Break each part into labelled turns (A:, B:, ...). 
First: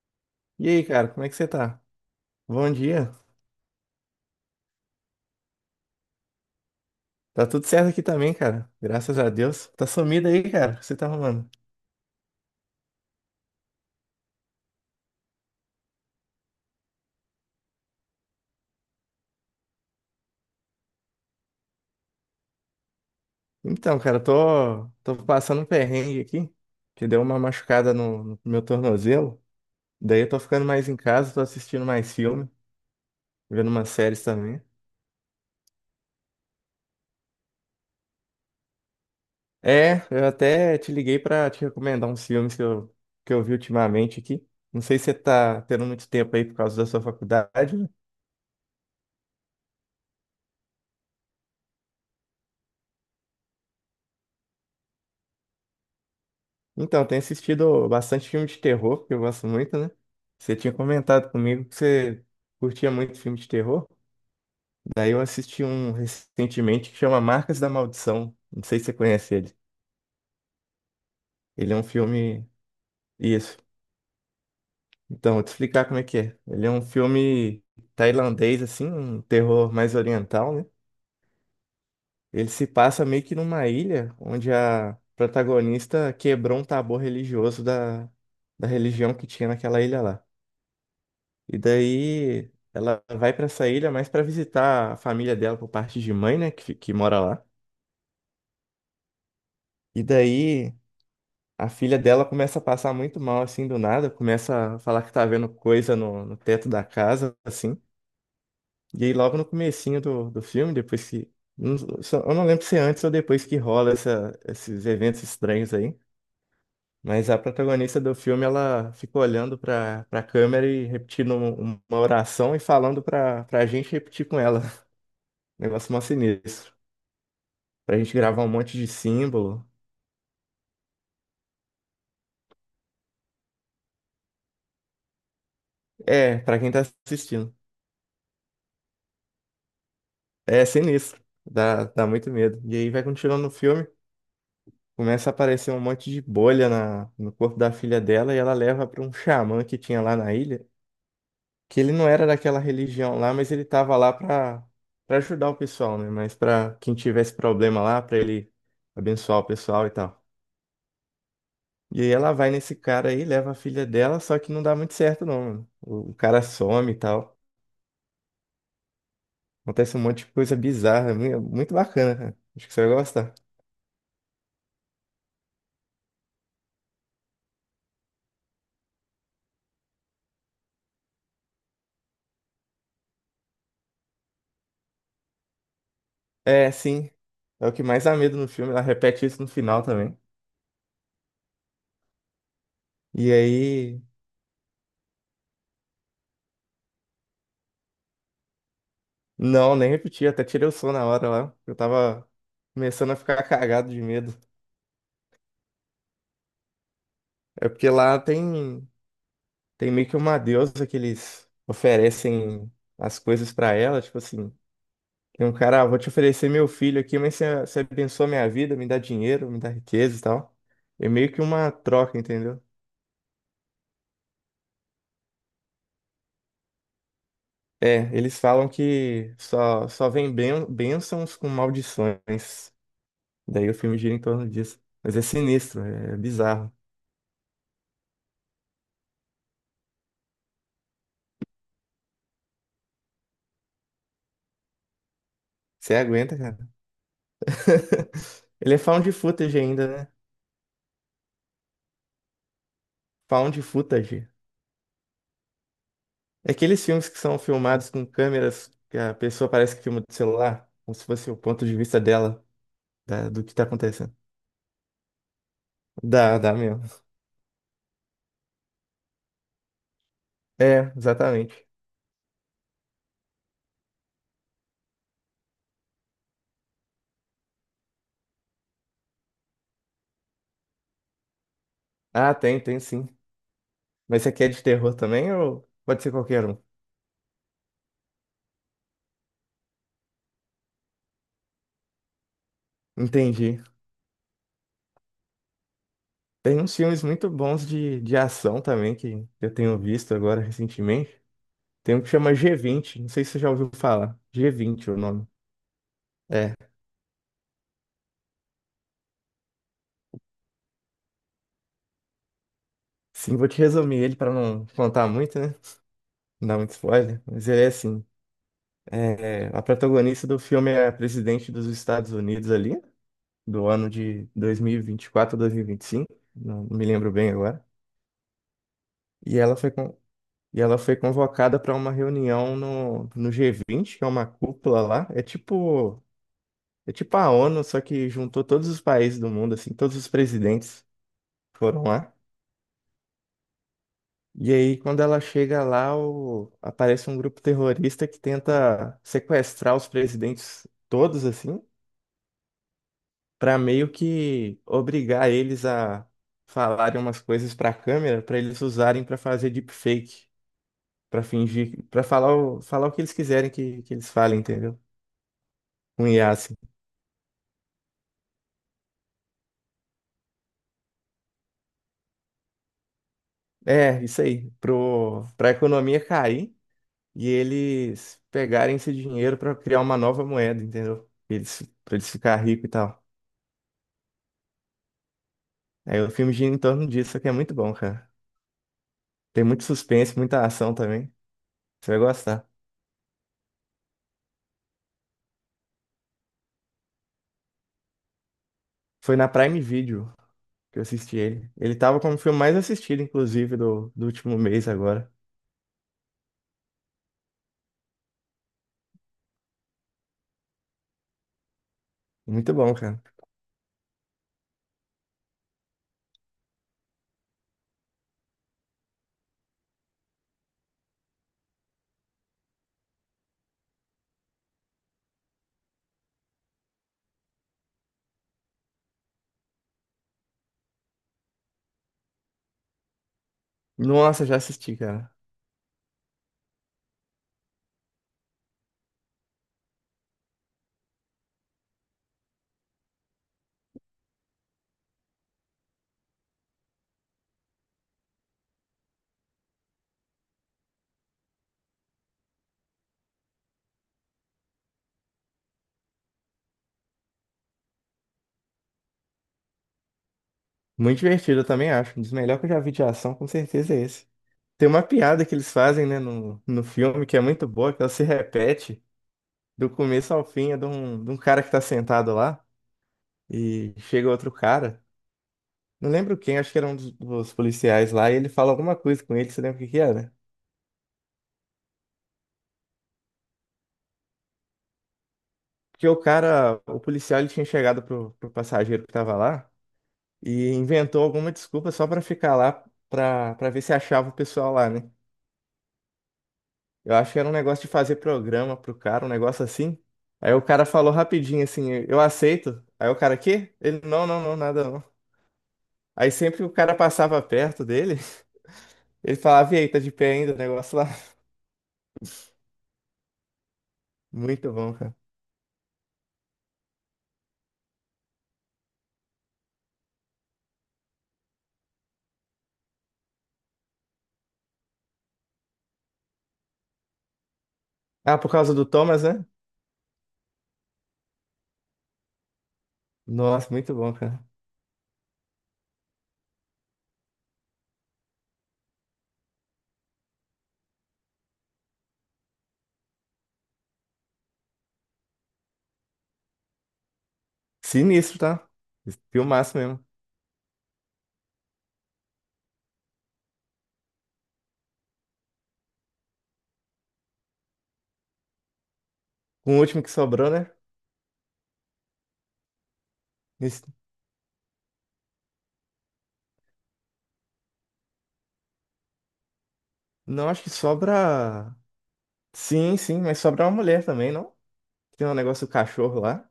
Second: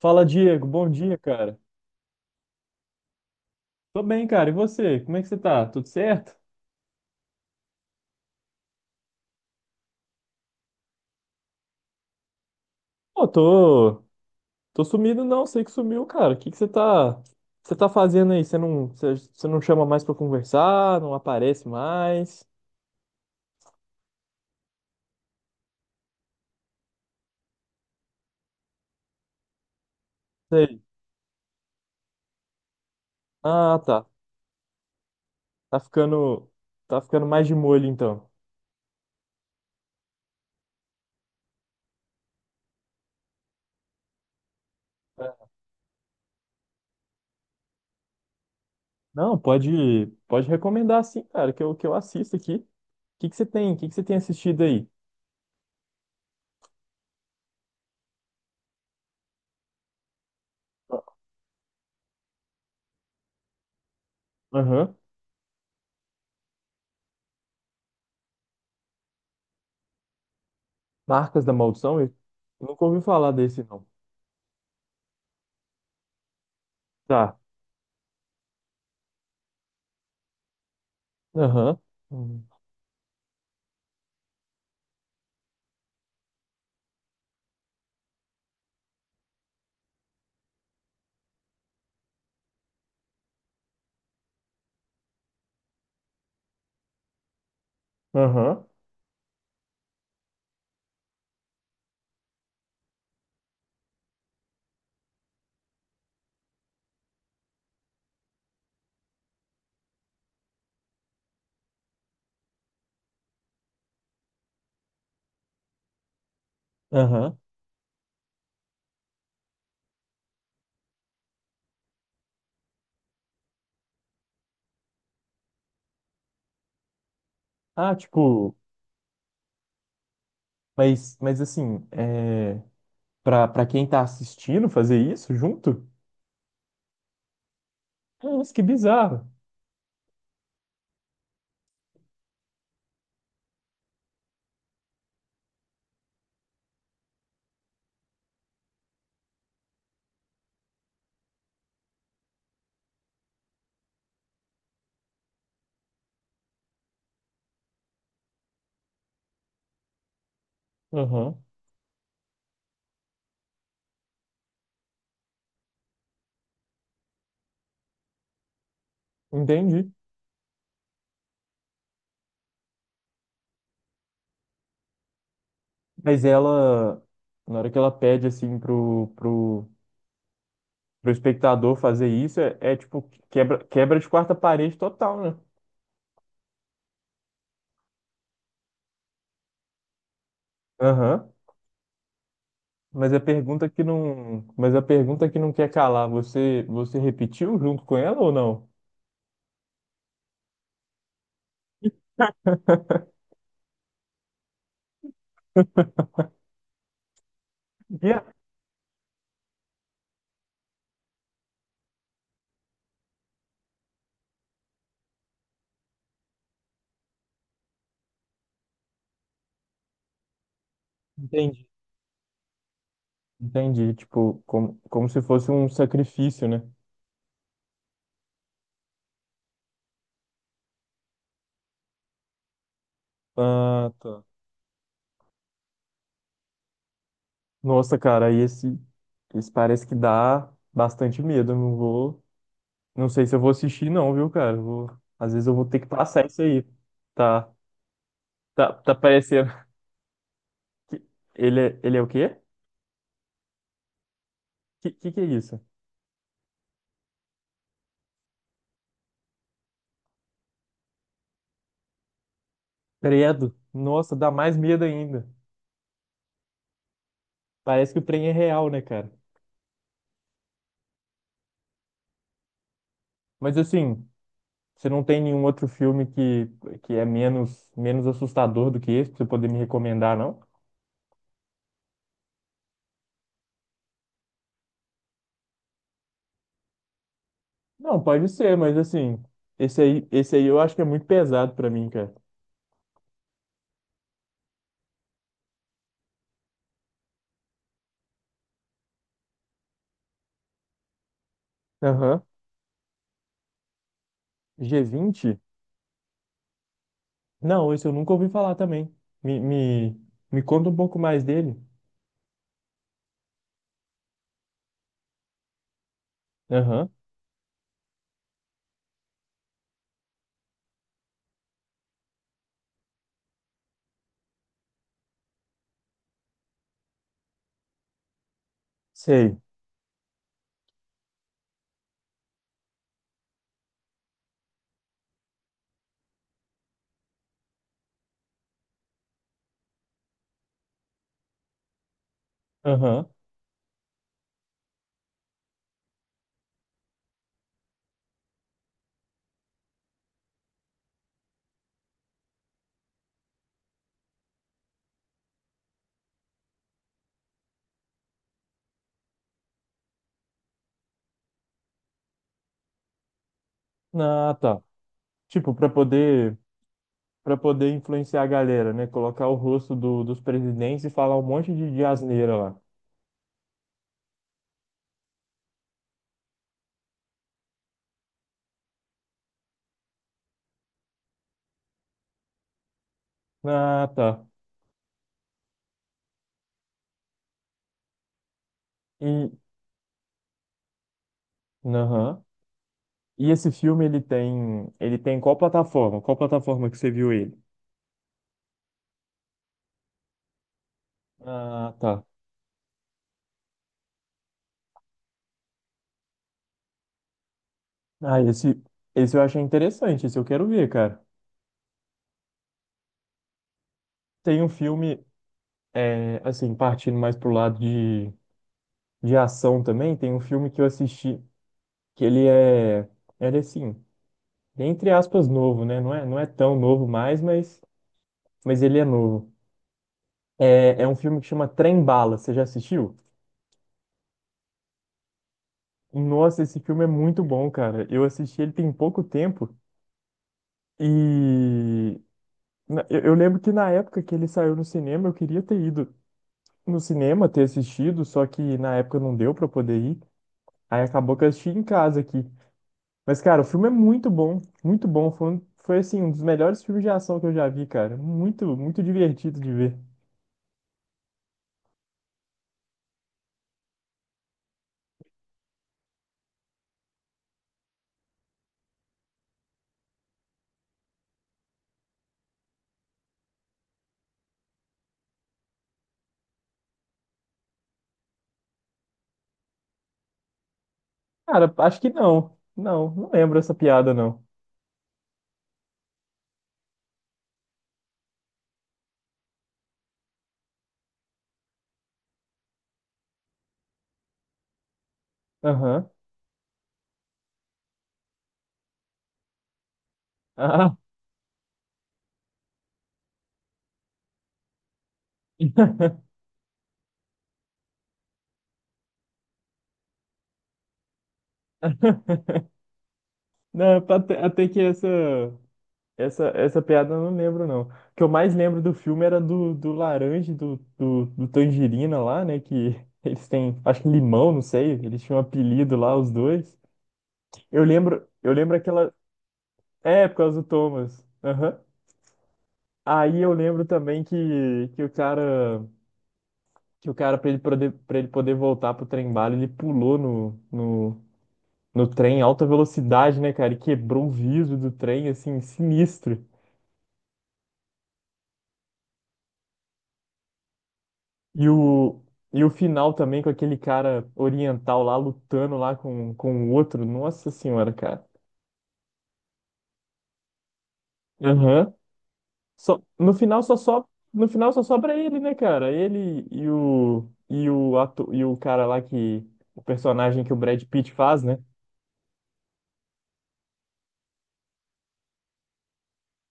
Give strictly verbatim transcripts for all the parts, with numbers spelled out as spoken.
A: Fala, Diego.
B: E aí,
A: Bom
B: cara,
A: dia,
B: como é que você
A: cara.
B: tá? Bom dia.
A: Tô bem, cara. E você? Como é que você tá? Tudo certo?
B: Tá tudo certo aqui também, cara. Graças a Deus. Tá sumido aí, cara. O que você tá arrumando?
A: Pô, tô, tô sumido não. Sei que sumiu, cara. O que que você tá, você tá fazendo aí? Você não, você, você não chama mais pra conversar, não aparece mais.
B: Então, cara, eu tô, tô passando um perrengue aqui, que deu uma machucada no, no meu tornozelo. Daí eu tô ficando
A: Sei.
B: mais em casa, tô assistindo mais filme, vendo
A: Ah,
B: umas
A: tá.
B: séries também.
A: Tá ficando, tá ficando mais de molho então.
B: É, eu até te liguei pra te recomendar uns filmes que eu, que eu vi ultimamente aqui. Não sei se você
A: É.
B: tá tendo muito tempo aí por causa da sua faculdade, né?
A: Não, pode, pode recomendar sim, cara, que eu, que eu assisto aqui. O que que você tem? O que que você tem assistido aí?
B: Então, eu tenho assistido bastante filme de terror, que eu gosto muito, né? Você tinha comentado comigo que você curtia muito filme de terror.
A: Aham.
B: Daí eu assisti um recentemente que chama Marcas da Maldição. Não sei se você conhece ele.
A: Marcas da
B: Ele é um
A: Maldição? Eu
B: filme.
A: nunca ouvi falar
B: Isso.
A: desse, não.
B: Então, vou te explicar como é que é. Ele é um
A: Tá.
B: filme tailandês, assim, um terror mais oriental, né?
A: Aham. Hum.
B: Ele se passa meio que numa ilha onde a protagonista quebrou um tabu religioso da, da religião que tinha naquela ilha lá. E daí ela vai pra essa ilha mais pra visitar a família dela por parte de mãe, né, que, fi- que mora lá.
A: Aham.
B: E daí a filha dela começa a passar muito mal assim do nada, começa a falar que tá vendo coisa no, no teto da casa, assim. E aí logo no comecinho do, do filme, depois que não- só- eu não lembro se é antes ou depois que rola essa- esses eventos estranhos aí, mas
A: Aham.
B: a protagonista do filme ela fica olhando pra para câmera e repetindo um- uma oração e falando pra para gente repetir com ela. Negócio mó sinistro.
A: Ah,
B: Pra gente gravar um
A: tipo,
B: monte de símbolo.
A: mas, mas assim, é, pra, pra quem tá assistindo fazer isso junto?
B: É, pra quem tá assistindo.
A: Nossa, que bizarro.
B: É sinistro. Dá, dá muito medo. E aí vai continuando no filme, começa a aparecer um monte de bolha na, no corpo da filha dela e ela leva pra um xamã que tinha lá na ilha, que ele não era daquela religião lá, mas ele tava lá pra, pra ajudar o pessoal, né? Mas pra quem tivesse problema lá, pra ele abençoar o pessoal e tal.
A: Aham.
B: E aí ela vai nesse cara aí, leva a filha dela, só que não dá muito certo não, mano. O, o cara some e tal.
A: Entendi.
B: Acontece um monte de coisa bizarra, é mu- muito bacana, cara. Acho que você vai gostar.
A: Mas ela, na hora que ela pede, assim, pro, pro, pro espectador fazer isso, é, é, tipo, quebra, quebra de quarta parede total, né?
B: É, sim. É o que mais dá medo no filme, ela repete isso no final também.
A: Aham. Mas a
B: E
A: pergunta que
B: aí.
A: não, mas a pergunta que não quer calar, você, você repetiu junto com ela ou não?
B: Não, nem repeti, até tirei o som na hora lá. Eu tava começando a ficar cagado de medo. É porque lá
A: Yeah.
B: tem, tem meio que uma deusa que eles oferecem as coisas pra ela, tipo assim. Tem um cara, ah, vou te oferecer meu filho aqui, mas você, você abençoa minha vida, me dá dinheiro, me dá riqueza e tal. É meio que
A: Entendi.
B: uma troca, entendeu?
A: Entendi, tipo, como, como se fosse um sacrifício, né?
B: É, eles falam que só, só vem ben, bênçãos com maldições. Daí o
A: Ah,
B: filme gira em
A: tá.
B: torno disso. Mas é sinistro, é bizarro.
A: Nossa, cara, aí esse, esse parece que dá bastante medo. Eu não vou, não sei se eu vou assistir, não, viu, cara? Eu vou, às vezes eu vou ter que
B: Você
A: passar
B: aguenta,
A: isso
B: cara?
A: aí. Tá, tá,
B: Ele é
A: tá
B: found
A: parecendo
B: footage ainda, né?
A: que ele, é- ele é o quê?
B: Found footage.
A: Que, que que é isso?
B: É aqueles filmes que são filmados com câmeras que a pessoa parece que filma do celular, como se fosse o ponto de vista dela, da- do que
A: Credo.
B: tá
A: Nossa,
B: acontecendo.
A: dá mais medo ainda.
B: Dá, dá mesmo.
A: Parece que o trem é real, né, cara?
B: É, exatamente.
A: Mas assim, você não tem nenhum outro filme que, que é menos, menos assustador do que esse pra você poder me recomendar, não?
B: Ah, tem, tem sim. Mas você quer de terror também ou pode ser qualquer um?
A: Não, pode ser, mas assim, esse aí, esse aí eu acho que é muito pesado pra mim, cara.
B: Entendi. Tem uns filmes muito bons de, de ação também que eu tenho visto agora recentemente. Tem um que
A: Aham.
B: chama G vinte, não sei se você já ouviu falar.
A: g
B: G vinte é o
A: vinte?
B: nome. É.
A: Não, esse eu nunca ouvi falar também. Me, me, me conta um pouco mais dele.
B: Sim, vou te resumir ele para não contar muito, né? Não dar muito
A: Aham.
B: spoiler. Mas ele é assim: é, a protagonista do filme é a presidente dos Estados Unidos ali, do ano de dois mil e vinte e quatro ou dois mil e vinte e cinco, não me lembro bem agora. E
A: Sei.
B: ela foi, con- e ela foi convocada para uma reunião no, no G vinte, que é uma cúpula lá. É tipo. É tipo a ONU, só que juntou todos os países do mundo, assim, todos os presidentes foram lá.
A: Aham.
B: E aí, quando ela chega lá, o- aparece um grupo terrorista que tenta sequestrar os presidentes todos, assim, pra meio que obrigar eles a falarem umas coisas pra câmera, pra eles usarem pra fazer deepfake, pra fingir, pra falar o, falar o que eles quiserem que, que eles
A: Ah,
B: falem,
A: tá.
B: entendeu?
A: Tipo, pra
B: Um I A,
A: poder
B: assim.
A: para poder influenciar a galera, né? Colocar o rosto do, dos presidentes e falar um monte de, de asneira lá.
B: É, isso aí. Pro, pra economia cair, e eles pegarem esse dinheiro para criar uma nova moeda, entendeu? Eles, para eles ficar rico e tal.
A: Ah, tá.
B: Aí o filme gira em torno disso, só que é muito bom, cara.
A: E
B: Tem muito suspense, muita ação também. Você vai
A: aham.
B: gostar.
A: E esse filme ele tem ele tem qual plataforma? Qual plataforma que você viu ele?
B: Foi na Prime Video que eu assisti ele.
A: Ah,
B: Ele tava
A: tá.
B: como o filme mais assistido, inclusive, do, do último mês agora.
A: Ah, esse, esse eu achei interessante, esse eu quero ver, cara.
B: Muito bom, cara.
A: Tem um filme, é, assim, partindo mais pro lado de, de ação também, tem um filme que eu assisti, que ele é, ele é assim, entre aspas, novo, né? Não é, não é tão novo mais, mas, mas ele é novo. É, é um filme que chama Trem Bala, você já assistiu?
B: Nossa, já assisti, cara.
A: Nossa, esse filme é muito bom, cara. Eu assisti ele tem pouco tempo e na- eu eu lembro que na época que ele saiu no cinema, eu queria ter ido no cinema ter assistido, só que na época não deu pra poder ir. Aí acabou que eu assisti em casa aqui. Mas, cara, o filme é muito bom, muito bom. Foi, um- foi assim, um dos melhores filmes de ação que eu já vi, cara. Muito, muito divertido de ver.
B: Muito divertido, eu também acho. Um dos melhores que eu já vi de ação, com certeza é esse. Tem uma piada que eles fazem, né, no, no filme que é muito boa, que ela se repete do começo ao fim. É de um, de um cara que tá sentado lá e chega outro cara. Não lembro quem, acho que era um dos, dos policiais lá, e ele fala alguma coisa com ele, você lembra o que que era?
A: Cara, acho que não. Não, não lembro essa piada, não.
B: Porque o cara, o policial, ele tinha chegado pro, pro passageiro que tava lá e inventou alguma desculpa só pra ficar lá pra, pra ver se achava o pessoal lá, né?
A: Aham.
B: Eu acho que era um negócio de fazer programa pro cara, um negócio assim. Aí o cara
A: Ah.
B: falou rapidinho assim, eu aceito. Aí o cara, quê? Ele, não, não, não, nada não. Aí sempre o cara passava perto dele. Ele falava, e aí, tá de pé ainda o negócio lá?
A: Não, até até
B: Muito
A: que
B: bom,
A: essa.
B: cara.
A: Essa, essa piada eu não lembro, não. O que eu mais lembro do filme era do, do laranja, e do, do, do tangerina lá, né? Que eles têm, acho que limão, não sei. Eles tinham um apelido lá, os dois. Eu lembro,
B: Ah, por
A: eu
B: causa
A: lembro
B: do
A: aquela.
B: Thomas, né?
A: É, por causa do Thomas. Aham. Aí eu
B: Nossa,
A: lembro
B: muito bom,
A: também
B: cara.
A: que, que o cara, que o cara, para ele poder, pra ele poder voltar pro trem bala, ele pulou no, no, no trem em alta velocidade, né, cara? E quebrou o vidro do trem, assim, sinistro.
B: Sinistro, tá? Filmaço mesmo.
A: E o, e o final também com aquele cara oriental lá lutando lá com, com o outro. Nossa senhora, cara.
B: Com o último que sobrou, né?
A: Aham. Só, no final só
B: Esse-
A: sobra, no final só sobra ele, né, cara? Ele e o e o ato, e o cara lá que o personagem
B: Não,
A: que o
B: acho que
A: Brad Pitt faz, né?
B: sobra. Sim, sim, mas sobra uma mulher também, não? Tem um negócio do cachorro lá.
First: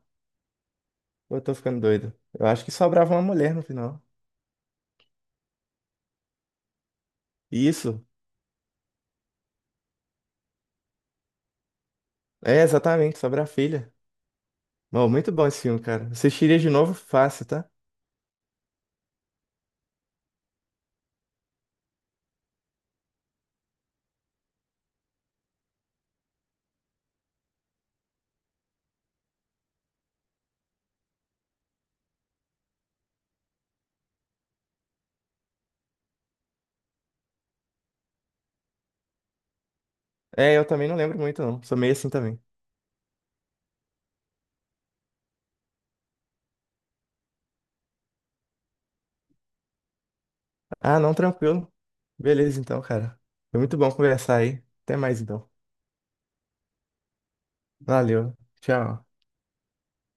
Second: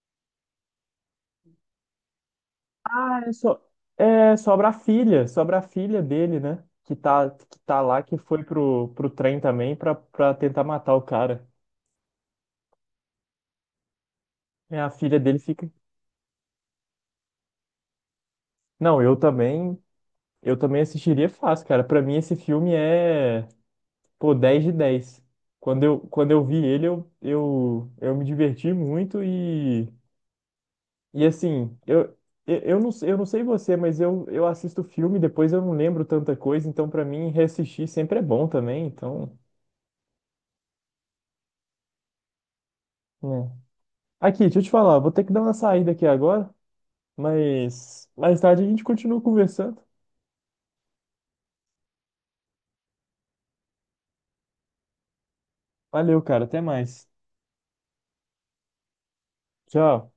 B: Ou eu tô ficando doido? Eu acho que sobrava
A: Ah,
B: uma
A: é
B: mulher
A: só
B: no final.
A: é, sobra a filha, sobra a filha dele, né? Que tá que tá lá
B: Isso.
A: que foi pro, pro trem também pra para tentar matar o cara.
B: É, exatamente, sobra a filha.
A: É, a
B: Bom,
A: filha
B: muito
A: dele
B: bom esse
A: fica.
B: filme, cara. Assistiria de novo fácil, tá?
A: Não, eu também eu também assistiria fácil, cara. Pra mim, esse filme é, pô, dez de dez. Quando eu, quando eu vi ele, eu, eu, eu me diverti muito e, e assim, eu, eu, eu não, eu não sei você, mas eu, eu assisto filme, depois eu não lembro tanta coisa, então pra mim, reassistir sempre é bom também, então,
B: É, eu também não lembro muito, não. Sou meio assim também.
A: né. Aqui, deixa eu te falar, vou ter que dar uma saída aqui agora, mas mais tarde a gente continua conversando.
B: Ah, não, tranquilo. Beleza, então, cara. Foi muito bom conversar aí. Até mais, então.
A: Valeu, cara, até mais.
B: Valeu. Tchau.
A: Tchau.